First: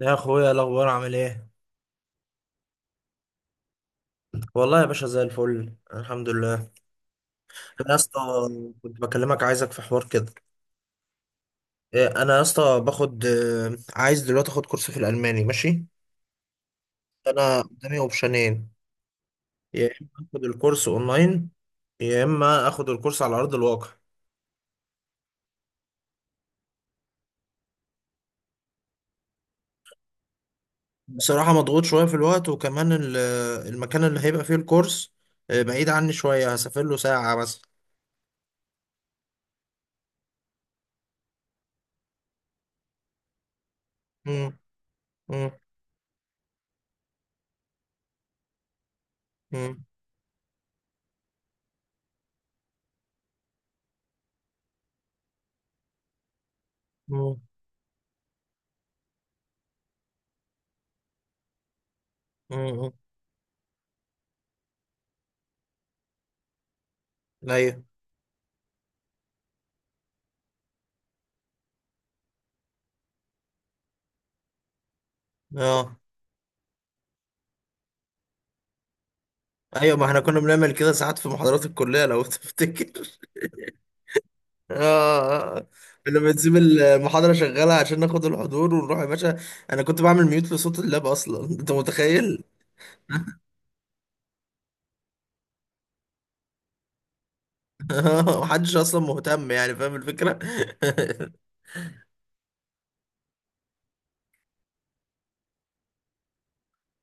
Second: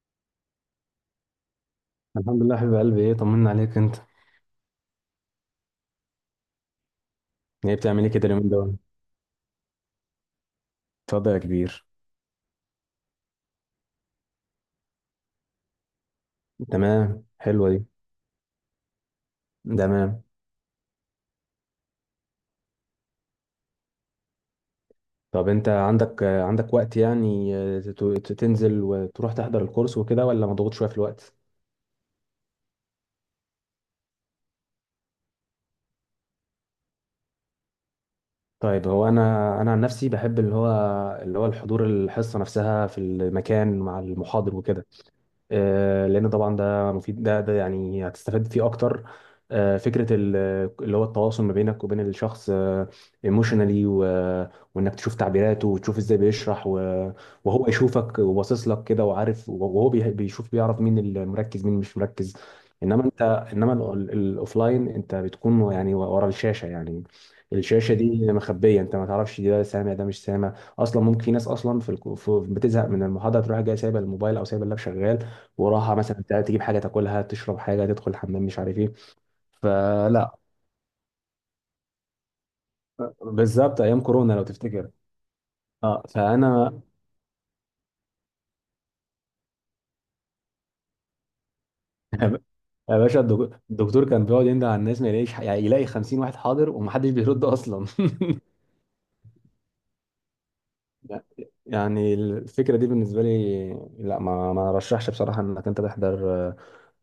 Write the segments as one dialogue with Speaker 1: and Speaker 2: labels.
Speaker 1: يا اخويا، إيه الاخبار؟ عامل ايه؟
Speaker 2: الحمد لله حبيب قلبي، ايه طمنا عليك انت؟
Speaker 1: والله يا باشا، زي الفل، الحمد لله.
Speaker 2: ايه
Speaker 1: انا يا
Speaker 2: بتعمل ايه
Speaker 1: اسطى
Speaker 2: كده اليومين دول؟
Speaker 1: كنت بكلمك، عايزك في حوار كده.
Speaker 2: اتفضل يا كبير.
Speaker 1: انا يا اسطى باخد عايز دلوقتي اخد كورس في الالماني، ماشي.
Speaker 2: تمام،
Speaker 1: انا
Speaker 2: حلوه دي.
Speaker 1: قدامي اوبشنين: يا اما
Speaker 2: تمام،
Speaker 1: اخد الكورس اونلاين، يا اما اخد الكورس على ارض الواقع.
Speaker 2: طب انت عندك عندك وقت يعني تنزل وتروح تحضر الكورس وكده، ولا مضغوط شويه في الوقت؟
Speaker 1: بصراحه مضغوط شويه في الوقت، وكمان المكان اللي هيبقى فيه الكورس بعيد عني شويه، هسافر له ساعه مثلا.
Speaker 2: طيب هو انا عن نفسي بحب اللي هو اللي هو الحضور، الحصه نفسها في المكان مع المحاضر
Speaker 1: امم،
Speaker 2: وكده.
Speaker 1: امم،
Speaker 2: لان طبعا ده مفيد، ده يعني هتستفاد فيه اكتر.
Speaker 1: امم،
Speaker 2: فكره اللي هو التواصل ما بينك وبين الشخص، ايموشنالي، وانك تشوف تعبيراته وتشوف ازاي بيشرح
Speaker 1: امم،
Speaker 2: وهو يشوفك وباصص لك كده وعارف، وهو بيشوف بيعرف مين المركز مين مش مركز.
Speaker 1: امم،
Speaker 2: انما انت انما ال- ال- الاوفلاين انت بتكون يعني ورا الشاشه يعني.
Speaker 1: ايوه،
Speaker 2: الشاشه دي مخبيه، انت ما تعرفش ده سامع ده مش سامع، اصلا ممكن في ناس اصلا بتزهق من المحاضره، تروح جايه سايبه الموبايل او سايبه اللاب شغال وراها،
Speaker 1: اه،
Speaker 2: مثلا تجيب حاجه تاكلها، تشرب حاجه، تدخل الحمام، مش عارف ايه.
Speaker 1: ايوه. ما احنا
Speaker 2: فلا.
Speaker 1: كنا بنعمل كده ساعات في محاضرات الكليه لو تفتكر.
Speaker 2: بالظبط ايام كورونا لو تفتكر.
Speaker 1: اه، آه.
Speaker 2: اه
Speaker 1: كنا بنسيب
Speaker 2: فانا.
Speaker 1: المحاضره شغاله عشان ناخد الحضور ونروح يا باشا. انا كنت بعمل ميوت لصوت اللاب اصلا، انت متخيل؟
Speaker 2: يا باشا، الدكتور كان بيقعد يندى على الناس ما يلاقيش، يعني يلاقي 50 واحد حاضر ومحدش بيرد اصلا.
Speaker 1: محدش اصلا مهتم، يعني فاهم الفكره.
Speaker 2: يعني الفكره دي بالنسبه لي، لا، ما رشحش بصراحه انك انت تحضر آه،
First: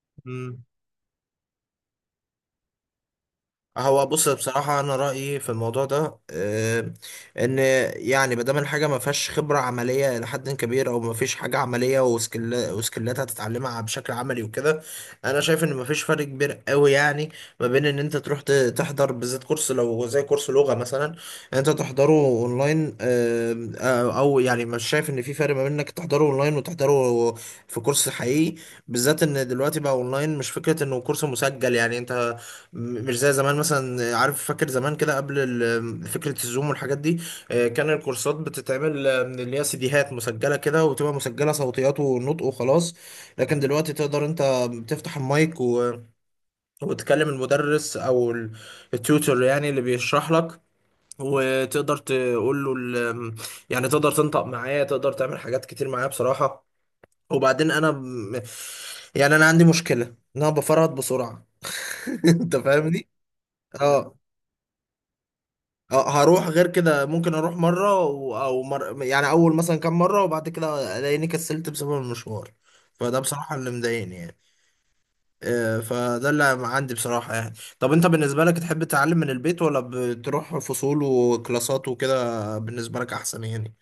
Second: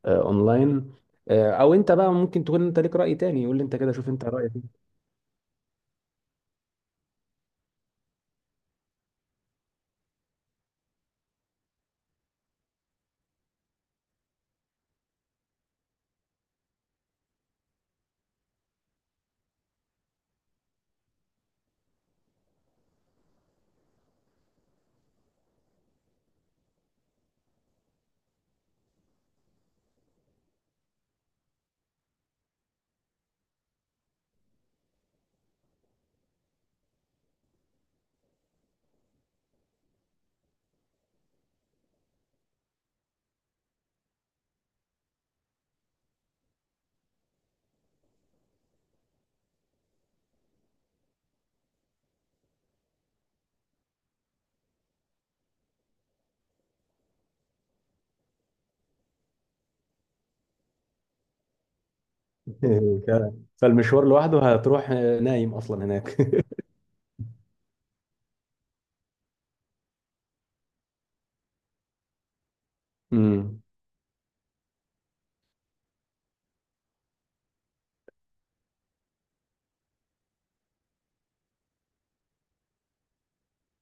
Speaker 2: آه،
Speaker 1: مم.
Speaker 2: اونلاين. او انت بقى ممكن تكون انت ليك راي تاني، يقول لي انت كده،
Speaker 1: هو
Speaker 2: شوف انت
Speaker 1: بص،
Speaker 2: رايك.
Speaker 1: بصراحة أنا رأيي في الموضوع ده إن يعني ما دام الحاجة ما فيهاش خبرة عملية إلى حد كبير، أو ما فيش حاجة عملية وسكيل وسكيلات هتتعلمها بشكل عملي وكده، أنا شايف إن ما فيش فرق كبير قوي يعني، ما بين إن أنت تروح تحضر، بالذات كورس لو زي كورس لغة مثلا أنت تحضره أونلاين. أو يعني مش شايف إن في فرق ما بين إنك تحضره أونلاين وتحضره في كورس حقيقي، بالذات إن دلوقتي بقى أونلاين مش فكرة إنه كورس مسجل يعني أنت مش زي زمان مثلا. عارف، فاكر زمان كده قبل فكرة الزوم والحاجات دي، كان الكورسات بتتعمل من اللي هي سيديهات مسجلة كده، وتبقى مسجلة صوتيات ونطق وخلاص. لكن دلوقتي تقدر انت بتفتح المايك و... وتكلم المدرس او التيوتور يعني اللي بيشرح لك، وتقدر تقول له ال... يعني تقدر تنطق معاه، تقدر تعمل حاجات كتير معاه بصراحة. وبعدين انا يعني انا عندي مشكلة ان انا بفرط بسرعة. انت
Speaker 2: إيه.
Speaker 1: فاهمني؟
Speaker 2: فعلاً. فالمشوار
Speaker 1: اه.
Speaker 2: لوحده هتروح نايم اصلا
Speaker 1: اه،
Speaker 2: هناك.
Speaker 1: هروح غير كده ممكن اروح مره او يعني اول مثلا كام مره، وبعد كده الاقيني كسلت بسبب المشوار. فده بصراحه
Speaker 2: امم.
Speaker 1: اللي مضايقني يعني. فده اللي عندي بصراحه يعني. طب انت بالنسبه لك تحب تتعلم من البيت، ولا بتروح فصول وكلاسات وكده بالنسبه لك احسن يعني؟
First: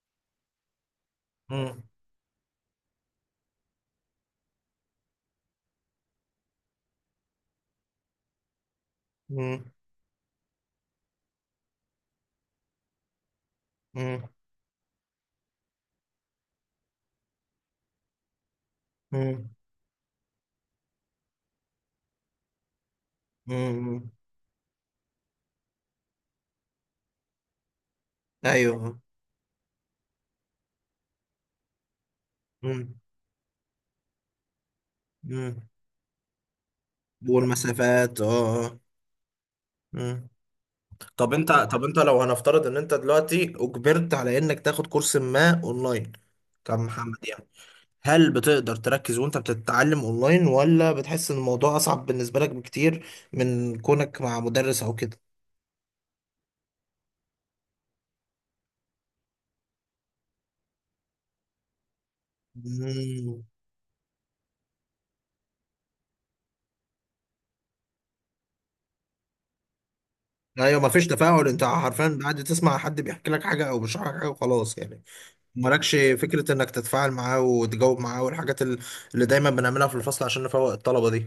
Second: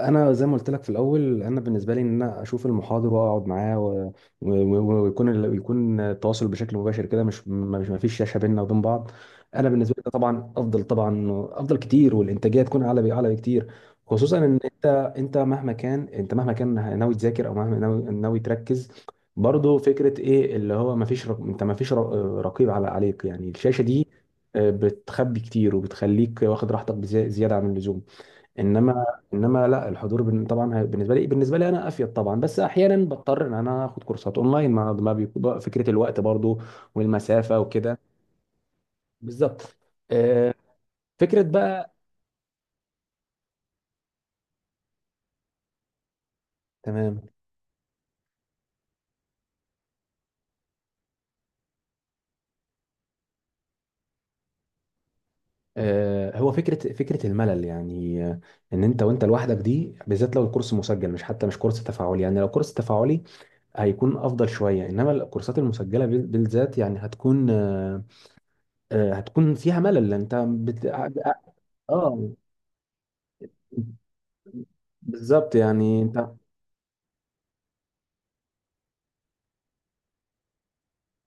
Speaker 2: انا زي ما قلت لك في الاول، انا
Speaker 1: مم.
Speaker 2: بالنسبه لي ان انا اشوف المحاضر واقعد معاه و- ويكون يكون التواصل بشكل مباشر كده، مش ما فيش شاشه بيننا وبين بعض.
Speaker 1: مم.
Speaker 2: انا بالنسبه لي ده طبعا افضل، طبعا افضل كتير، والانتاجيه تكون اعلى، اعلى بكتير.
Speaker 1: مم.
Speaker 2: خصوصا ان انت مهما كان، انت مهما كان ناوي تذاكر او مهما ناوي تركز،
Speaker 1: مم.
Speaker 2: برضه فكره ايه اللي هو ما فيش رق... انت ما فيش رق- رقيب على عليك، يعني الشاشه دي
Speaker 1: مم.
Speaker 2: بتخبي كتير وبتخليك واخد راحتك زياده عن اللزوم.
Speaker 1: ايوه.
Speaker 2: انما انما لا، الحضور بالنسبه لي، بالنسبه لي انا افيد طبعا، بس
Speaker 1: مم.
Speaker 2: احيانا بضطر ان انا اخد كورسات اونلاين، ما بيكون
Speaker 1: مم.
Speaker 2: فكره الوقت برضو والمسافه وكده.
Speaker 1: والمسافات، اه، آه.
Speaker 2: بالظبط.
Speaker 1: مم.
Speaker 2: آه،
Speaker 1: طب
Speaker 2: فكره
Speaker 1: انت طب
Speaker 2: بقى
Speaker 1: انت لو هنفترض ان انت دلوقتي اجبرت على انك تاخد كورس ما اونلاين، كمحمد
Speaker 2: تمام.
Speaker 1: يعني، هل بتقدر تركز وانت بتتعلم اونلاين، ولا بتحس ان الموضوع اصعب بالنسبة لك بكتير من كونك مع مدرس او كده؟
Speaker 2: هو فكره الملل يعني، ان انت وانت لوحدك، دي بالذات لو الكورس مسجل، مش حتى مش كورس تفاعلي، يعني لو كورس تفاعلي
Speaker 1: مم.
Speaker 2: هيكون افضل شويه، انما الكورسات المسجله بالذات يعني هتكون هتكون فيها ملل، انت
Speaker 1: ايوه،
Speaker 2: بت...
Speaker 1: مفيش تفاعل، انت حرفيا
Speaker 2: اه
Speaker 1: قاعد تسمع حد بيحكي لك حاجة او بيشرح لك حاجة وخلاص يعني.
Speaker 2: بالظبط
Speaker 1: مالكش
Speaker 2: يعني انت.
Speaker 1: فكرة انك تتفاعل معاه وتجاوب معاه، والحاجات اللي دايما بنعملها في الفصل عشان نفوق الطلبة دي.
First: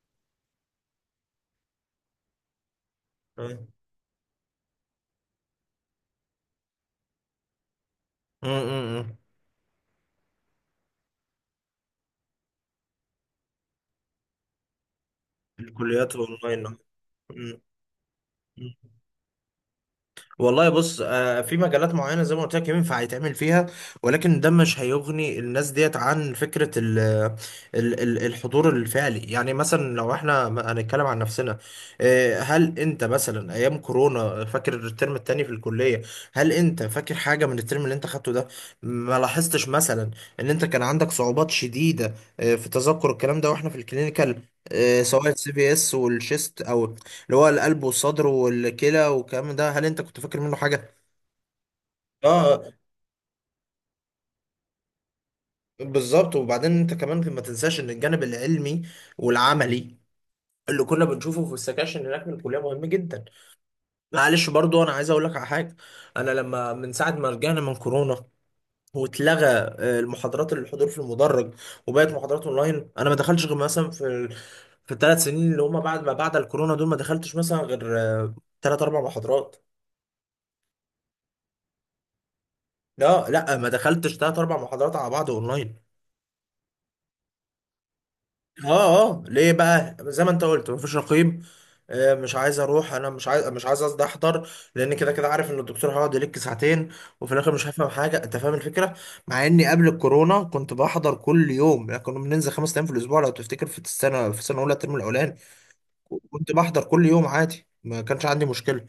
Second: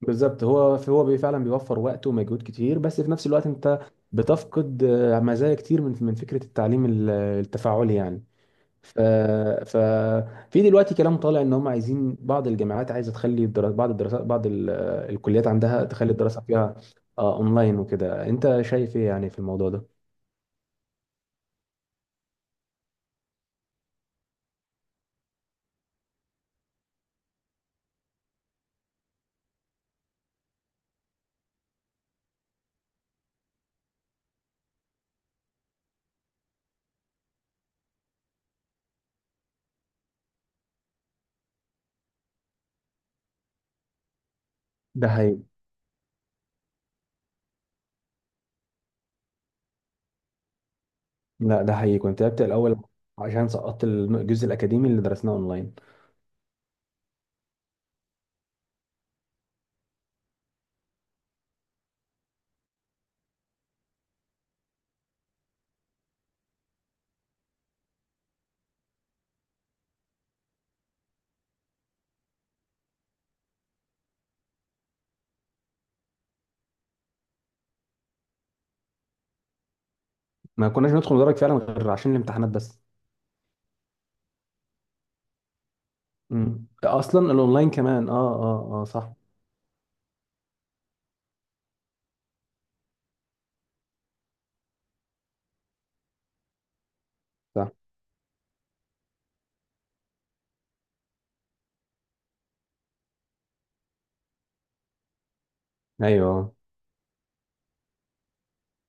Speaker 2: بالظبط، فعلا بيوفر وقت ومجهود كتير، بس في نفس الوقت
Speaker 1: مم.
Speaker 2: انت بتفقد مزايا كتير من فكره التعليم التفاعلي يعني.
Speaker 1: مم.
Speaker 2: ف
Speaker 1: مم.
Speaker 2: ف في دلوقتي كلام طالع ان هم عايزين، بعض الجامعات عايزه تخلي بعض الدراسات، بعض الكليات عندها تخلي
Speaker 1: الكليات
Speaker 2: الدراسه فيها
Speaker 1: اونلاين. مم.
Speaker 2: اونلاين وكده. انت
Speaker 1: مم.
Speaker 2: شايف ايه يعني في الموضوع ده؟
Speaker 1: والله بص، في مجالات معينة زي ما قلت لك ينفع يتعمل فيها، ولكن ده مش هيغني الناس ديت عن فكرة ال ال ال الحضور الفعلي. يعني مثلا لو احنا هنتكلم عن نفسنا، هل انت مثلا ايام كورونا فاكر الترم التاني في الكلية؟ هل انت فاكر حاجة من الترم اللي انت خدته ده؟ ما لاحظتش مثلا ان انت كان عندك صعوبات شديدة في تذكر الكلام ده واحنا في الكلينيكال،
Speaker 2: ده
Speaker 1: سواء
Speaker 2: حقيقي.
Speaker 1: السي في اس والشيست، او اللي هو القلب والصدر والكلى والكلام ده، هل انت كنت فاكر منه حاجة؟
Speaker 2: لا ده حقيقي، كنت ابدا
Speaker 1: اه.
Speaker 2: الاول، عشان سقطت الجزء الاكاديمي اللي درسناه اونلاين.
Speaker 1: بالظبط. وبعدين انت كمان ما تنساش ان الجانب العلمي والعملي اللي كنا بنشوفه في السكاشن هناك من الكليه مهم جدا. معلش برضو انا عايز اقول لك على حاجه. انا لما من ساعه ما رجعنا من كورونا، واتلغى المحاضرات اللي الحضور في المدرج وبقت محاضرات اونلاين، انا ما دخلتش غير مثلا في في الثلاث سنين اللي هم بعد الكورونا دول، ما دخلتش مثلا غير 3 أو 4 محاضرات.
Speaker 2: ما كناش ندخل ندرج فعلا غير عشان الامتحانات بس.
Speaker 1: لا لا، ما دخلتش 3 أو 4 محاضرات على بعض اونلاين.
Speaker 2: مم. ده اصلا الاونلاين كمان اه اه اه.
Speaker 1: اه.
Speaker 2: صح.
Speaker 1: اه، ليه بقى؟ زي ما انت قلت، مفيش رقيب. مش عايز اروح، انا مش عايز، قصدي احضر، لان كده كده عارف ان الدكتور هيقعد يلك ساعتين، وفي الاخر مش
Speaker 2: صح.
Speaker 1: هفهم حاجه. انت فاهم الفكره؟ مع اني قبل الكورونا كنت بحضر كل يوم، يعني كنا بننزل 5 ايام في الاسبوع لو تفتكر، في السنه، في السنه الاولى الترم الاولاني كنت
Speaker 2: ايوه.
Speaker 1: بحضر كل يوم عادي، ما كانش عندي مشكله.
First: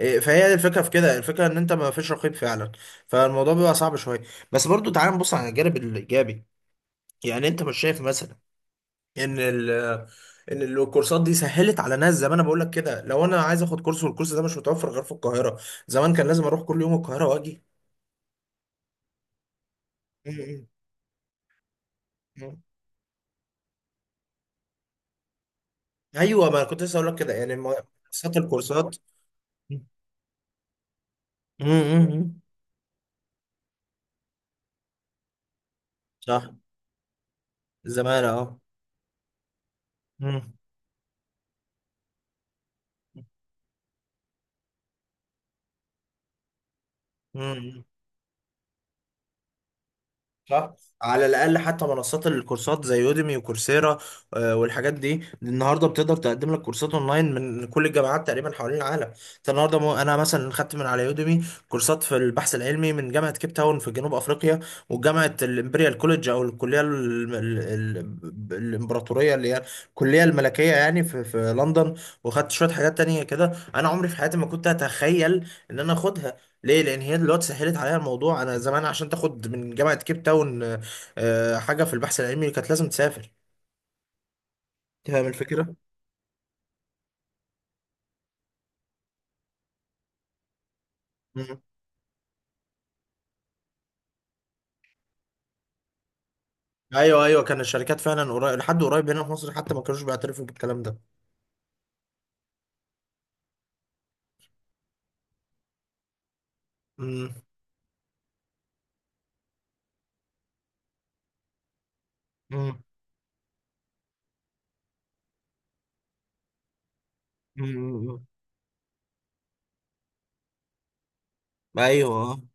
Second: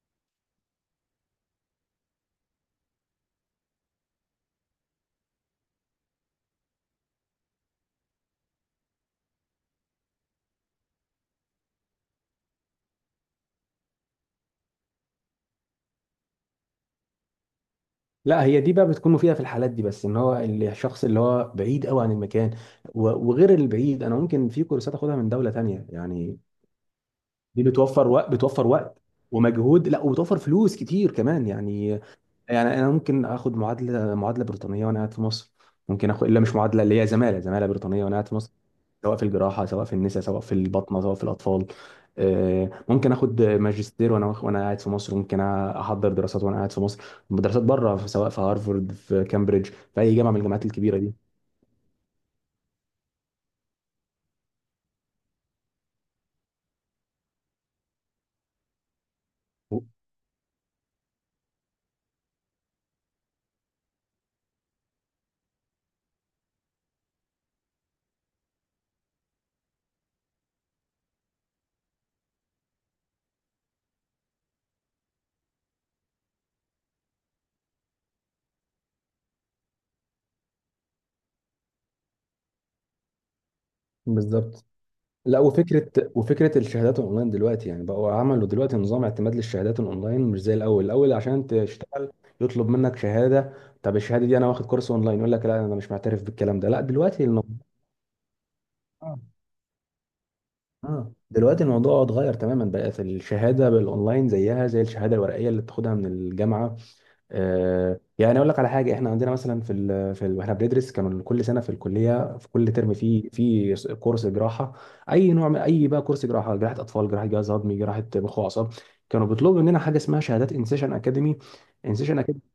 Speaker 1: فهي دي الفكره في كده، الفكره ان انت ما فيش رقيب فعلا، فالموضوع بيبقى صعب شويه. بس برضو تعال نبص على الجانب الايجابي، يعني انت مش شايف مثلا ان ان الكورسات دي سهلت على ناس؟ زي ما انا بقول لك كده، لو انا عايز اخد كورس والكورس ده مش متوفر غير في القاهره، زمان كان لازم اروح كل يوم القاهره واجي.
Speaker 2: لا هي دي بقى بتكون مفيده في الحالات دي، بس ان هو
Speaker 1: م-
Speaker 2: الشخص اللي هو بعيد قوي عن
Speaker 1: م-
Speaker 2: المكان،
Speaker 1: م.
Speaker 2: وغير البعيد، انا ممكن في كورسات اخدها من دوله تانية يعني.
Speaker 1: ايوه، ما انا كنت لسه اقول لك كده يعني،
Speaker 2: دي بتوفر وقت،
Speaker 1: منصات
Speaker 2: بتوفر
Speaker 1: الكورسات.
Speaker 2: وقت
Speaker 1: م-
Speaker 2: ومجهود، لا وبتوفر فلوس كتير كمان
Speaker 1: م-
Speaker 2: يعني.
Speaker 1: م.
Speaker 2: يعني انا ممكن اخد معادله، معادله بريطانيه وانا قاعد في مصر، ممكن اخد الا
Speaker 1: صح،
Speaker 2: مش معادله، اللي هي زماله، زماله بريطانيه وانا
Speaker 1: زمان،
Speaker 2: قاعد في
Speaker 1: اه.
Speaker 2: مصر، سواء في الجراحه سواء في النساء سواء
Speaker 1: م-
Speaker 2: في البطنه سواء في الاطفال. ممكن اخد ماجستير وانا قاعد في مصر، ممكن احضر دراسات وانا قاعد في مصر، دراسات
Speaker 1: م-
Speaker 2: بره سواء في هارفارد في كامبريدج، في اي جامعه من الجامعات
Speaker 1: صح.
Speaker 2: الكبيره دي.
Speaker 1: على الاقل حتى منصات الكورسات زي يوديمي وكورسيرا، والحاجات دي النهارده بتقدر تقدم لك كورسات اونلاين من كل الجامعات تقريبا حوالين العالم. انت النهارده انا مثلا خدت من على يوديمي كورسات في البحث العلمي من جامعه كيب تاون في جنوب افريقيا، وجامعه الامبريال كوليدج، او الكليه الامبراطوريه اللي هي الكليه الملكيه يعني، في لندن. وخدت شويه حاجات تانية كده انا عمري في حياتي ما كنت اتخيل ان انا اخدها. ليه؟ لان هي دلوقتي سهلت عليها الموضوع. انا زمان عشان تاخد من جامعه كيب تاون حاجه في البحث العلمي كانت لازم تسافر.
Speaker 2: بالظبط.
Speaker 1: فاهم
Speaker 2: لا،
Speaker 1: الفكره.
Speaker 2: وفكره الشهادات الاونلاين دلوقتي، يعني بقوا عملوا دلوقتي نظام اعتماد للشهادات الاونلاين، مش زي الاول. الاول عشان
Speaker 1: مم.
Speaker 2: تشتغل يطلب منك شهاده، طب الشهاده دي انا واخد كورس اونلاين، يقول لك لا انا مش معترف بالكلام ده. لا
Speaker 1: ايوه
Speaker 2: دلوقتي
Speaker 1: ايوه
Speaker 2: الموضوع،
Speaker 1: كان الشركات فعلا قريب، لحد قريب هنا في مصر حتى ما كانوش بيعترفوا بالكلام ده.
Speaker 2: اه دلوقتي الموضوع اتغير تماما، بقت الشهاده بالاونلاين زيها زي الشهاده الورقيه اللي بتاخدها من الجامعه.
Speaker 1: مم.
Speaker 2: آه يعني اقول لك على حاجه، احنا عندنا مثلا في ال في ال واحنا بندرس، كانوا كل سنه في الكليه في كل
Speaker 1: مم.
Speaker 2: ترم في كورس جراحه، اي نوع من اي بقى، كورس جراحه، جراحه اطفال، جراحه جهاز هضمي، جراحه
Speaker 1: مم.
Speaker 2: مخ واعصاب. كانوا بيطلبوا مننا حاجه اسمها شهادات انسيشن اكاديمي. انسيشن اكاديمي
Speaker 1: ايوه.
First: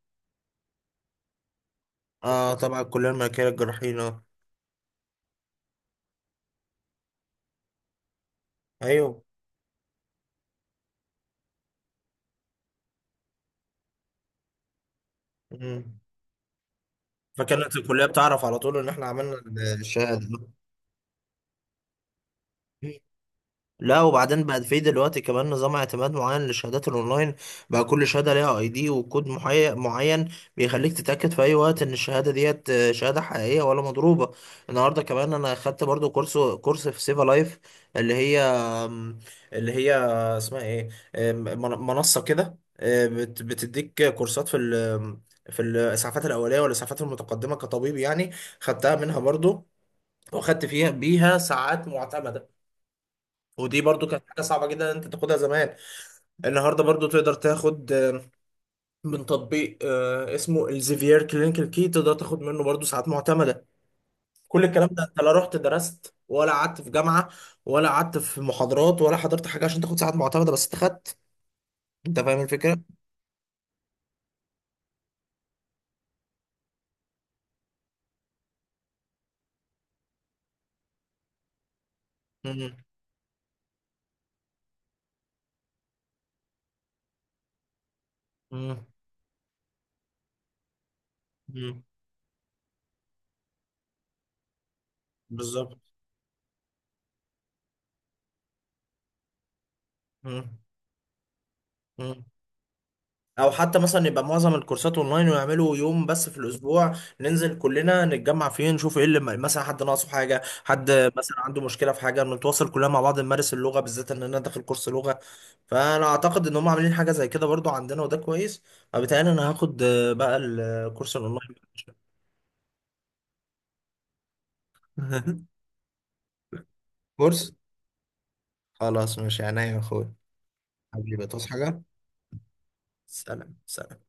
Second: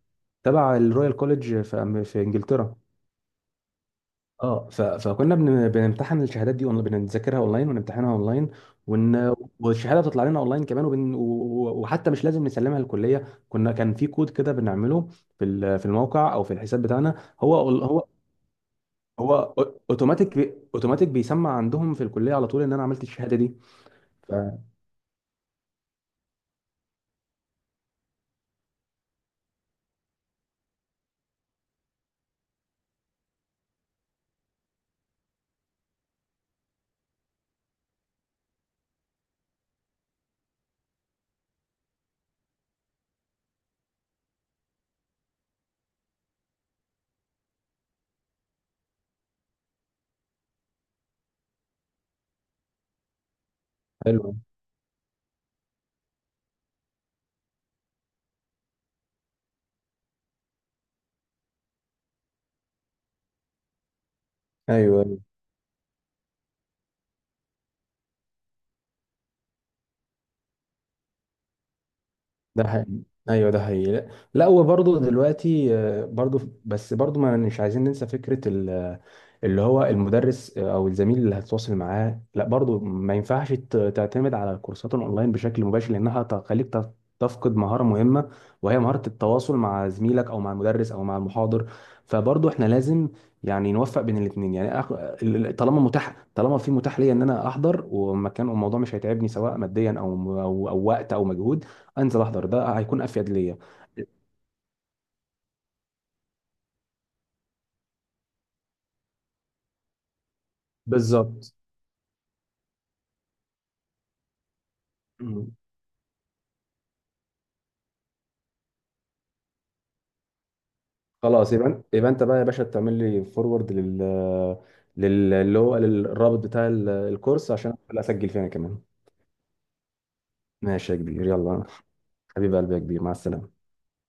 Speaker 2: تبع الرويال كوليج في في
Speaker 1: اه
Speaker 2: انجلترا.
Speaker 1: طبعا، الكليه الملكيه للجراحين، اه.
Speaker 2: اه ف... فكنا بن... بنمتحن الشهادات دي اونلاين، بنذاكرها اونلاين، ونمتحنها اونلاين،
Speaker 1: ايوه.
Speaker 2: ون... والشهاده بتطلع لنا اونلاين كمان، وبن... و... وحتى مش لازم نسلمها للكليه، كنا كان في كود كده بنعمله في ال... في
Speaker 1: مم.
Speaker 2: الموقع او في الحساب بتاعنا، هو
Speaker 1: فكانت الكليه
Speaker 2: هو
Speaker 1: بتعرف على طول ان احنا عملنا
Speaker 2: هو
Speaker 1: الشهاده.
Speaker 2: اوتوماتيك بي... اوتوماتيك بيسمع عندهم في الكليه على طول ان انا عملت الشهاده دي
Speaker 1: لا،
Speaker 2: ف...
Speaker 1: وبعدين بقى في دلوقتي كمان نظام اعتماد معين للشهادات الاونلاين، بقى كل شهاده ليها اي دي وكود معين، بيخليك تتاكد في اي وقت ان الشهاده ديت شهاده حقيقيه ولا مضروبه. النهارده كمان انا خدت برضو كورس، كورس في سيفا لايف، اللي هي اللي هي اسمها ايه؟ آم، من- منصه كده بتديك كورسات في في الاسعافات الاوليه والاسعافات المتقدمه كطبيب يعني. خدتها منها برضو، وخدت فيها بيها ساعات معتمده. ودي برضو كانت
Speaker 2: حلو.
Speaker 1: حاجة صعبة جدا ان انت تاخدها زمان. النهاردة برضو تقدر تاخد من تطبيق اسمه الزيفير كلينيكال كي، تقدر تاخد منه برضو ساعات معتمدة. كل الكلام ده انت
Speaker 2: ايوه
Speaker 1: لا رحت درست ولا قعدت في جامعة، ولا قعدت في محاضرات، ولا حضرت حاجة عشان تاخد ساعات معتمدة، بس انت خدت. انت فاهم
Speaker 2: ده
Speaker 1: الفكرة؟
Speaker 2: حقيقي، ايوه ده حقيقي. لا، لا، وبرضه دلوقتي برضه، بس برضه ما مش عايزين ننسى فكره اللي هو المدرس، او الزميل اللي هتتواصل معاه. لا
Speaker 1: مم.
Speaker 2: برضه ما ينفعش تعتمد على الكورسات الاونلاين بشكل مباشر، لانها تخليك تفقد مهاره مهمه، وهي
Speaker 1: مم.
Speaker 2: مهاره التواصل مع زميلك او مع المدرس او مع المحاضر.
Speaker 1: مم.
Speaker 2: فبرضه احنا لازم يعني نوفق بين الاثنين، يعني
Speaker 1: بالظبط.
Speaker 2: طالما متاح، طالما في متاح ليا ان انا احضر ومكان الموضوع مش هيتعبني، سواء ماديا او
Speaker 1: مم.
Speaker 2: او وقت او مجهود، انزل
Speaker 1: مم.
Speaker 2: احضر، ده هيكون افيد
Speaker 1: او
Speaker 2: ليا.
Speaker 1: حتى مثلا يبقى معظم الكورسات اونلاين ويعملوا يوم بس في الاسبوع ننزل كلنا نتجمع فيه، نشوف ايه اللي مثلا حد ناقصه حاجه، حد مثلا
Speaker 2: بالظبط.
Speaker 1: عنده مشكله في حاجه، نتواصل كلنا مع بعض، نمارس اللغه، بالذات ان انا داخل كورس لغه.
Speaker 2: مم.
Speaker 1: فانا اعتقد ان هم عاملين حاجه زي كده برضو عندنا وده كويس، فبالتالي انا هاخد بقى الكورس الاونلاين.
Speaker 2: خلاص، يبقى انت بقى يا باشا تعمل لي فورورد لل لل- اللي هو للرابط بتاع
Speaker 1: كورس.
Speaker 2: الكورس، عشان أدخل اسجل فيه انا كمان.
Speaker 1: خلاص ماشي عينيا يا اخويا.
Speaker 2: ماشي يا كبير،
Speaker 1: حبيبي تصحى
Speaker 2: يلا.
Speaker 1: حاجه؟
Speaker 2: حبيب قلبي يا كبير، مع
Speaker 1: سلام
Speaker 2: السلامه.
Speaker 1: سلام.